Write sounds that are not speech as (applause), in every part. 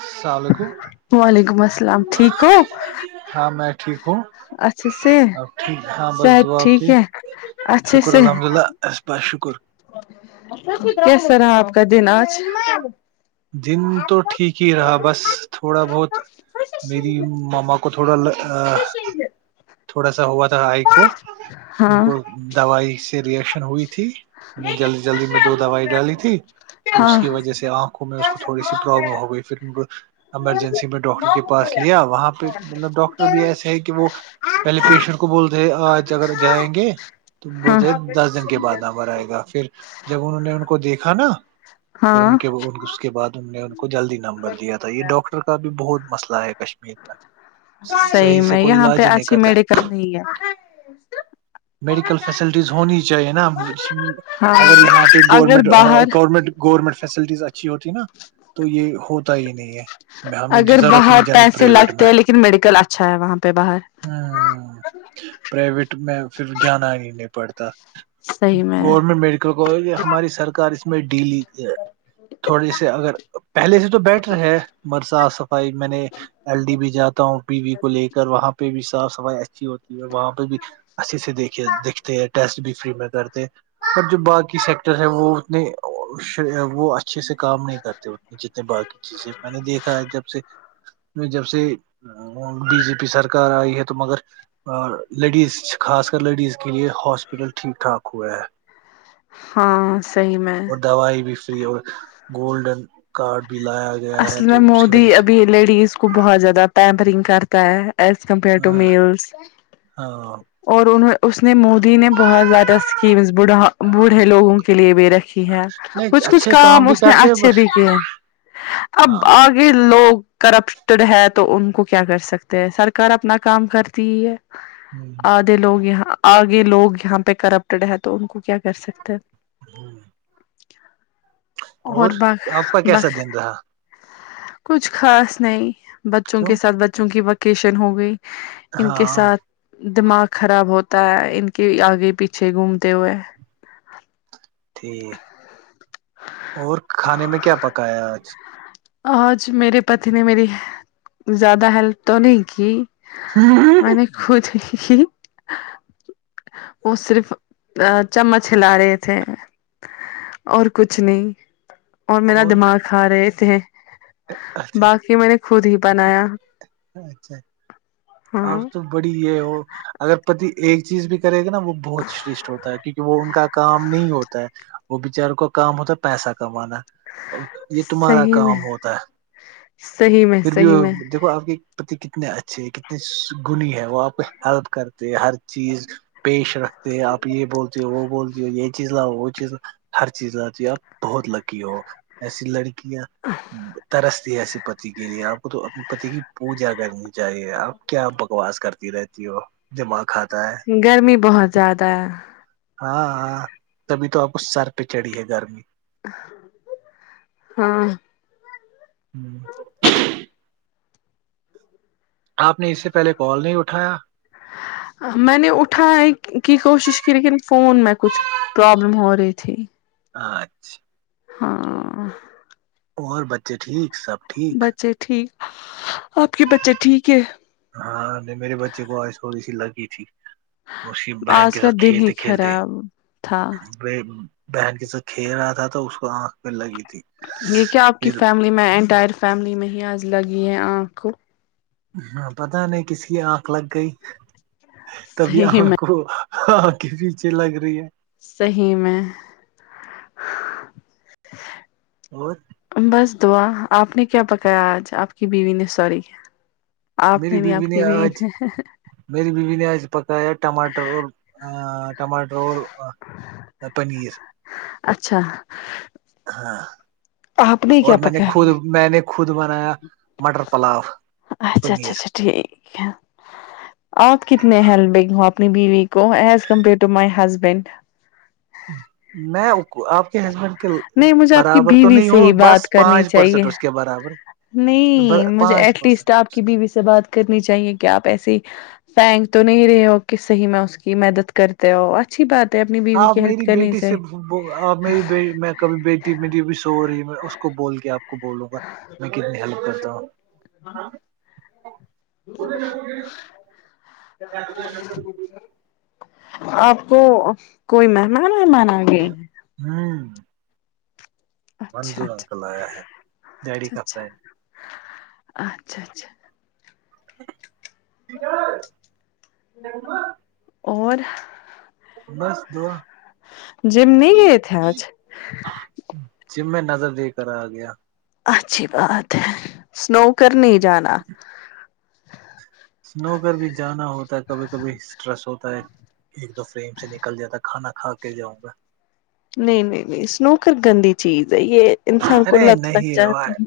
السلام علیکم وعلیکم السلام ٹھیک ہو ہاں میں ٹھیک ہوں اچھے سے اب ٹھیک ہاں بس صحت دعاب تھی ٹھیک ہے اچھے شکر سے الحمد اللہ بس شکر کیسا رہا آپ کا دن آج دن تو ٹھیک ہی رہا بس تھوڑا بہت میری ماما کو تھوڑا تھوڑا سا ہوا تھا آئی کو ان ہاں کو دوائی سے ریئیکشن ہوئی تھی میں جلدی جلدی میں دو دوائی ڈالی تھی اس ہاں جیسے آنکھوں میں اس کو تھوڑی سی پروابلم ہو گئی پھر ایمرجنسی میں ڈاکٹر کے پاس لیا وہاں پہ مطلب ڈاکٹر بھی ایسے ہے کہ وہ پہلے پیشنٹ کو بولتے آج اگر جائیں گے تو ہاں بولتے دس دن کے بعد ن آئے گا پھر جب انہوں نے ان کو دیکھا نا پھر ان ہاں کے اس کے بعد ان نے ان کو جلدی نمبر دیا تھا یہ ڈاکٹر کا بھی بہت مسئلہ ہے کش صحیح سے میں کوئی یہاں پہ علاج ہی نہیں اچھی کرتا میڈیکل نہیں ہے میڈیکل فیسلٹیز ہونی چاہیے نا ہاں اگر یہاں پہ اگر گورنمنٹ باہر گورنمنٹ گورنمنٹ فیسلٹیز اچھی ہوتی نا تو یہ ہو اگر باہر جانی پیسے پرائیویٹ میں لگتے ہیں لیکن میڈیکل اچھا ہے وہاں پہ باہر ہ پرائیویٹ میں پھر جانا ہی نہیں پڑتا صحیح میں گورنمنٹ میڈیکل کالج یا ہماری سرکار اس میں ڈیل لی ہے تھوڑے سے اگر پہلے سے تو بیٹر ہے مگر صاف صفائی میں نے ایل ڈی بھی جاتا ہوں پی وی کو لے کر وہاں پہ بھی صاف صفائی اچھی ہوتی ہے وہاں پہ بھی اچھے سے دیکے دیکھتے ہیں ٹیسٹ بھی فری میں کرتے پر جو باقی سیکٹر ہیں وہ اتنے وہ اچھے سے کام نہیں کرتے اتنے جتنے باقی چیزیں میں نے دیکھا ہے جب سے میں جب سے بی جے پی سرکار آئی ہے تو مگر اور لیڈیز خاص کر لیڈیز کے لیے ہاسپٹل ٹھیک ٹھاک ہوا ہے ہاں صحی میں اور دوائی بھی فری اور گولڈن کارڈ بھی لایا گیا ہے اصل میں تو اس کی مودی وجہ سے ابھی لیڈیز کو بہت زیادہ پیمپرنگ کرتا ہے ایز کمپئر ٹو ہاں میلس ہاں اور انہ اس نے مودی نے بہت زیادہ اسکیم بڑھا بوڑھے لوگوں کے لیے بھی رکھے ہے نہیں کچھ کچھ اچھے کام بھی اس نے کرتے ہیں اچھے بٹ بھی کیے اب ہاں آگے یہ لوگ کرپٹڈ ہے تو ان کو کیا کر سکتے ہیں سرکار اپنا کام کرتی ہی ہے آدھے لوگ یہاں آگے لوگ یہاں پہ کرپٹڈ ہے تو ان کو کیا کر سکتے ہوں اور آپ کا ب کیسا دن رہا کچھ خاص نہیں بچوں کیوں کے ساتھ بچوں کی وکیشن ہو گئی ان کے ہاں ساتھ دماغ خراب ہوتا ہے ان کے آگے پیچھے گھومتے ہوئے ٹھیک اور کھانے میں کیا پکایا آج آج میرے پتی نے میری زیادہ ہیلپ تو نہیں کی م نے خود وہ صرف چمچ ہلا رہے تھے اور کچھ نہیں اور میرا دماغ کھا رہے تھے اچھا باقی میں نے خود ہی بنایا اچھا ہاں اب تو بڑی یہ ہو اگر پتی ایک چیز بھی کرے گا نا وہ بہت شرشٹھ ہوتا ہے کیونکہ وہ ان کا کام نہیں ہوتا ہے وہ بچاروں کو کام ہوتا ہے پیسہ کمانا یہ تمہارا صحیح میں کام ہوتا ہے صحیح میں پھر بھی صحیح میں دیکھو آپ کے پتی کتنے اچھے کتنی گنی ہے وہ آپ ہیلپ کرتے ہیں ہر چیز پیش رکھتے ہیں آپ یہ بولتے وہ بولتی یہ چیز لا وہ چیز ہر چیز لایپ بہت لکی ہو ایسی لڑکیاں ترستی ایسے پتی کے لیے آپ کو تو اپنے پتی کی پوجا کرنی چاہیے اب کیا بکواس کرتی رہتی ہو دماغ کھاتی گرمی بہت زیادہ ہے ہاں ہاں تبھی تو آپ کو سر پہ چڑی ہے گرمی ہاں ہوں آپ نے اس سے پہلے کال نہیں اٹھایا میں نے اٹھائے کی کوشش کی لیکن فون میں کچھ پرابلم ہو رہی تھی اچھا ہاں اور بچے ٹھیک سب ٹھیک بچے ٹھیک آپ کے بچے ٹھیک ہے ہاں نہیں میرے بچے کو آسوڑی سی لگی تھی اسی بہن آج کے کا ساتھ دن ہی کھیلتے کھیلتے خراب تھا بہن کے ساتھ کھیر رہا تھا تو اس کو آنکھ پ لگی تھی یہ کیا آپ کی پھر فیملی میں انٹائر فیملی میں ہی آج لگی ہے آنکھوں ہاں پتا نہیں کسی کی آنکھ لگ گئی تبھی صحیح آنکھ میں کو ہاں کے پیچے لگ رہی ہے صی میں اور بس دعا آپ نے کیا پکایا آج آپ کی بیوی نے سوری آپ میری نے نہیں بیوی آپ کی بھی آج میری بیوی نے آج پکایا ٹماٹر اور ٹماٹر اور پنز اچھا ہاں آپ اور کیا میں نے خود پکایا میں نے خود بنایا مٹر پلاو اچھا اچھا اچھا ٹھیک ہے آپ کتنے ہیلپنگ ہو اپنی بیوی کو as compare to my husband میں ا آپ کے ہسبینڈ کے نہیں مجھے آپ کی برابر تو بیوی نہیں سے ہو ہی بس بات کرنی پانچ چاہیے پرسینٹ اس کے برابر ر نہیں مجھے پانچ ایٹ پرسنٹ لیسٹ آپ کی بیوی سے بات کرنی چاہیے کہ آپ ایسی فینک تو نہیں رہے ہو کہ صحی میں اس کی مدد کرتی تو اچھی بات ہے اپنی بیوی کی ہیلپ کرنی چائے پ میری بی میں کبھی بیٹی میریب بھی سو رہی ہے اس کو بول کے آپ بولوں گا میں کتنی ہیلپ کرتا ہوں ہ آپ کو کوئی مہمان مہمان آ گئے ہیں ہوں اچھا منظور اچھا انکل آیا ہے ڈیڈی کا اچھا فریڈ اچھا اچھا ج اور بس دو جیم نہیں گئے تھے آج ج میں نظر دے کر آ گیا اچھی بات ہے سنو کرنے جانا سنو کر بھی جانا ہوتا ہے کبھی کبھی اسٹریس ہوتا ہے ایک دو فریم سے نکل جاتا ہے کھانا کھا کے جاؤں گا نہیں نہیں نہیں اسنوکر گندی چیز ہے یہ انسان کو ارے لت لگ نہیں جاتی بھائی ہے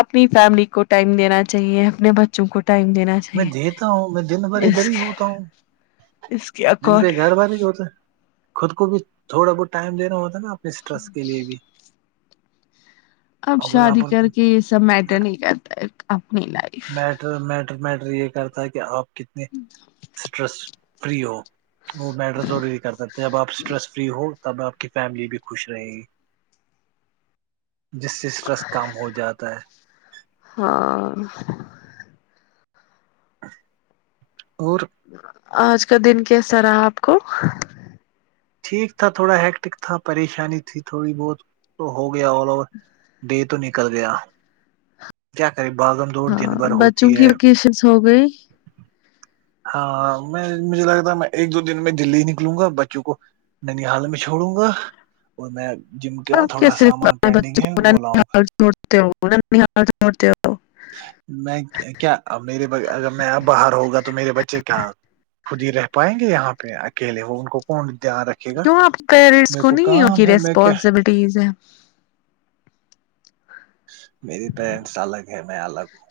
اپنی فیملی کو ٹائم دینا چاہیے اپنے بچوں کو ٹائم دینا چے میں دیتا ہوں میں دن بھر ادھر ہی ہوتا ہوں اس کے دن پہ اکارڈ گھر والے ہی ہوتا خود کو بھی تھوڑا بہت ٹائم دینا ہوتا نا اپنی اسٹرس کے لیے بھی اب اگر آپ شادی کر کے یہ سب میٹر نہیں کرتا اپنی لائف میٹر میٹر میٹر یہ کرتا ہے کہ آپ کتنے اسٹرس فری ہو وہ میٹر ضروری کرتا تھے جب آپ اسٹریس فری ہو تب آپ کی فیملی بھی خوش رہے گی جس سے اسٹرس کام ہو جاتا ہے ہاں اور آج کا دن کیسا رہا آپ کو ٹھیک تھا تھوڑا ہییکٹک تھا پریشانی تھی تھوڑی بہت تو ہو گیا آوور د تو نکل گیا کیا کرے باغم دو ہاں بچوں کی وکیشنس ہو گئی ہاں میں مجھے لگتا میں ایک دو دن میں دلی ہی نکلوں گا بچوں کو ننی حال میں چھوڑوں گا اور میں جا اور کیا صرف اپنے بچوں کو ننھی حال چھوڑتے ننھی حال چھوڑتے ہو میں کیا میرے اگر میں باہر ہوگا تو میرے بچے کیا خود ہی رہ پائیں گے یہاں پہ اکیلے وہ ان کو کون دھیان رکھ کیوں آپ پیرنٹس کو نہیں کی میں کیا ریسپانسبلٹیز ہے میری پیرنٹس الگ ہے میں الگ ہوں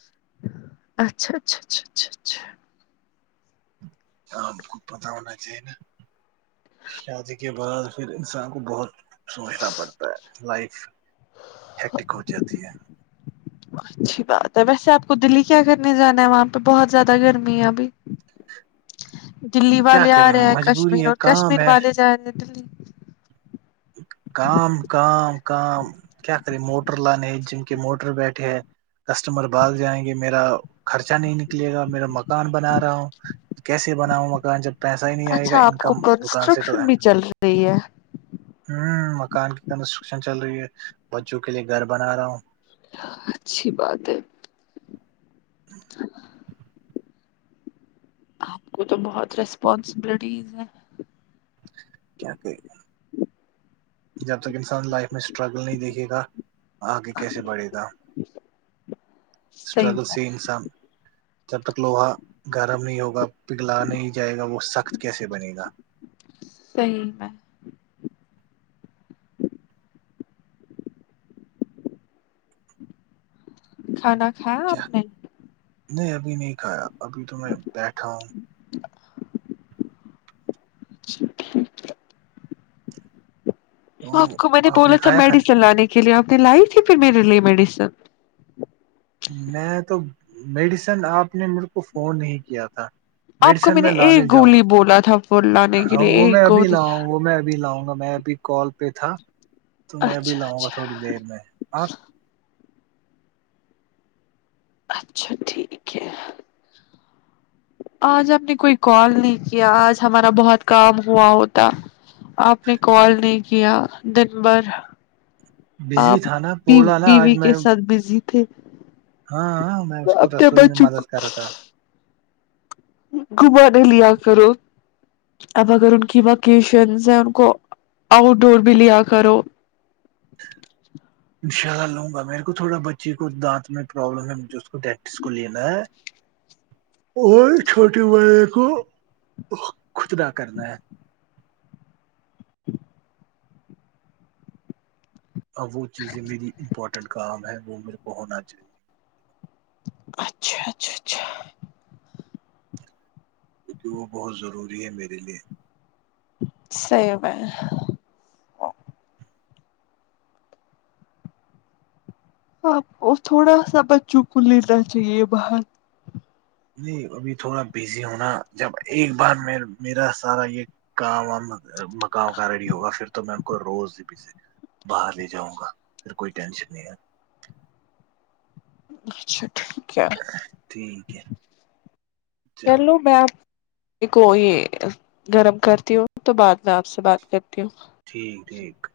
اچھا اچھا اچھا اچھا اچھا آپ کو پتا ہونا چاہیے نا شادی کے بعد پھر انسان کو بہت سوچنا پڑتا ہے لائف ہییکٹک ہو جاتی ہے اچھی بات ہے ویسے آپ کو دلی کیا کرنے جانا ہے وہاں پہ بہت زیادہ گرمی ہے ابھی (inaudible) دلی کیا والے آ کریں رہے ہیں مجبوری کشمیر ہے اور کام کشمیر ہے والے جا رہے ہیں دلی کام کام کام کیا کرے موٹر لانے ہے جم کے موٹر بیٹھے ہے کسٹمر بھگ جائیں گے میرا خرچہ نہیں نکلے گا میرا مکان بنا رہا ہوں کیسے بناؤوں مکان جب پیسہ ہی نہیں آئے گا اچھا آپ کو انکم دکان سے تو کنسٹرکشن ہے، بھی چل رہی ہے ہوں مکان کی کنسٹرکشن چل رہی ہے بچوں کے لیے گھر بنا رہا ہوں اچھی بات ہے آپ کو تو بہت ریسپانسبلٹیز ہیں کیا کہ جب تک انسان لائف میں اسٹرگل نہیں دیکھے گا آگے کیسے بڑھے گا (inaudible) صحیح اسٹرگل میں سے ہی انسان جب تک لوہا گرم نہیں ہوگا پگھلا نہیں جائے گا وہ سخت کیسے بنے گا صحیح ہے کھانا کھایا آپ کیا نے نہیں ابھی نہیں کھایا ابھی تو میں بیٹھا ہوں اچھا ٹھیک ہے آپ تو کو میں نے آپ بولا تھا کھایا کھانا میڈیسن لانے کے لیے آپ نے لائی تھی پھر میرے لیے میڈیسن میں تو میڈیسن آپ نے میرے کو فون نہیں کیا تھا آپ کو میڈیسن نے میں لاے ایک جاؤں گا گولی بولا تھا وہ لانے کے ہاں لیے وہ میں ایک ابھی گولی لاؤں گا وہ میں ابھی لاؤں گا میں ابھی کال پہ تھا تو میں بھی اچھا لاؤں گا اچھا تھوڑی دیر میں آپ اچھا ٹھیک ہے آج ہم نے کوئی کال نہیں کیا آج ہمارا بہت کام ہوا ہوتا آپ نے کال نہیں کیا دن بھر بزی آپ تھا نا بولا نا آج بیوی کے میں ساتھ بزی تھے ہاں ہاں میں اس کو اپنے رسوئی میں بچوں مدد کو کر رہا تھا گھمانے لیا کرو اب اگر ان کی وکیشنس ہیں ان کو آؤٹ ڈور بھی لیا کرو انشاء اللہ لوں گا میرے کو تھوڑا بچی کو دانت میں پرابلم ہے مجھ اس کو پریکٹس کو لینا ہے اور چھوٹے بڑے کو کتلا کرنا ہے (unintelligible) اب وہ چیزیں میری امپورٹینٹ کام ہے وہ میرے کو ہونا چاہیے اچھا اچھا اچھا (unintelligible) کیونکہ وہ بہت ضروری ہے میرے لیے (unintelligible) صی میں (unintelligible) آپ تھوڑا سا بچوں کو لینا چاہیے باہر (unintelligible) نہیں ابھی تھوڑا بزی ہونا جب ایک بار میں میرا سارا یہ (unintelligible) کا مکا کا رڈی ہوگا پھر تو میں ان کو روز بھی سے (unintelligible) باہر لے جاؤں گا پھر کوئی ٹینشن نہیں ہے (unintelligible) اچھا (unintelligible) (inaudible) کیا ٹھیک ہے چلو میںپ کو یہ گرم کرتی ہوں تو بعد میں آپ سے بات کرتی ہوں (unintelligible) ٹھیک ٹھیک (inaudible)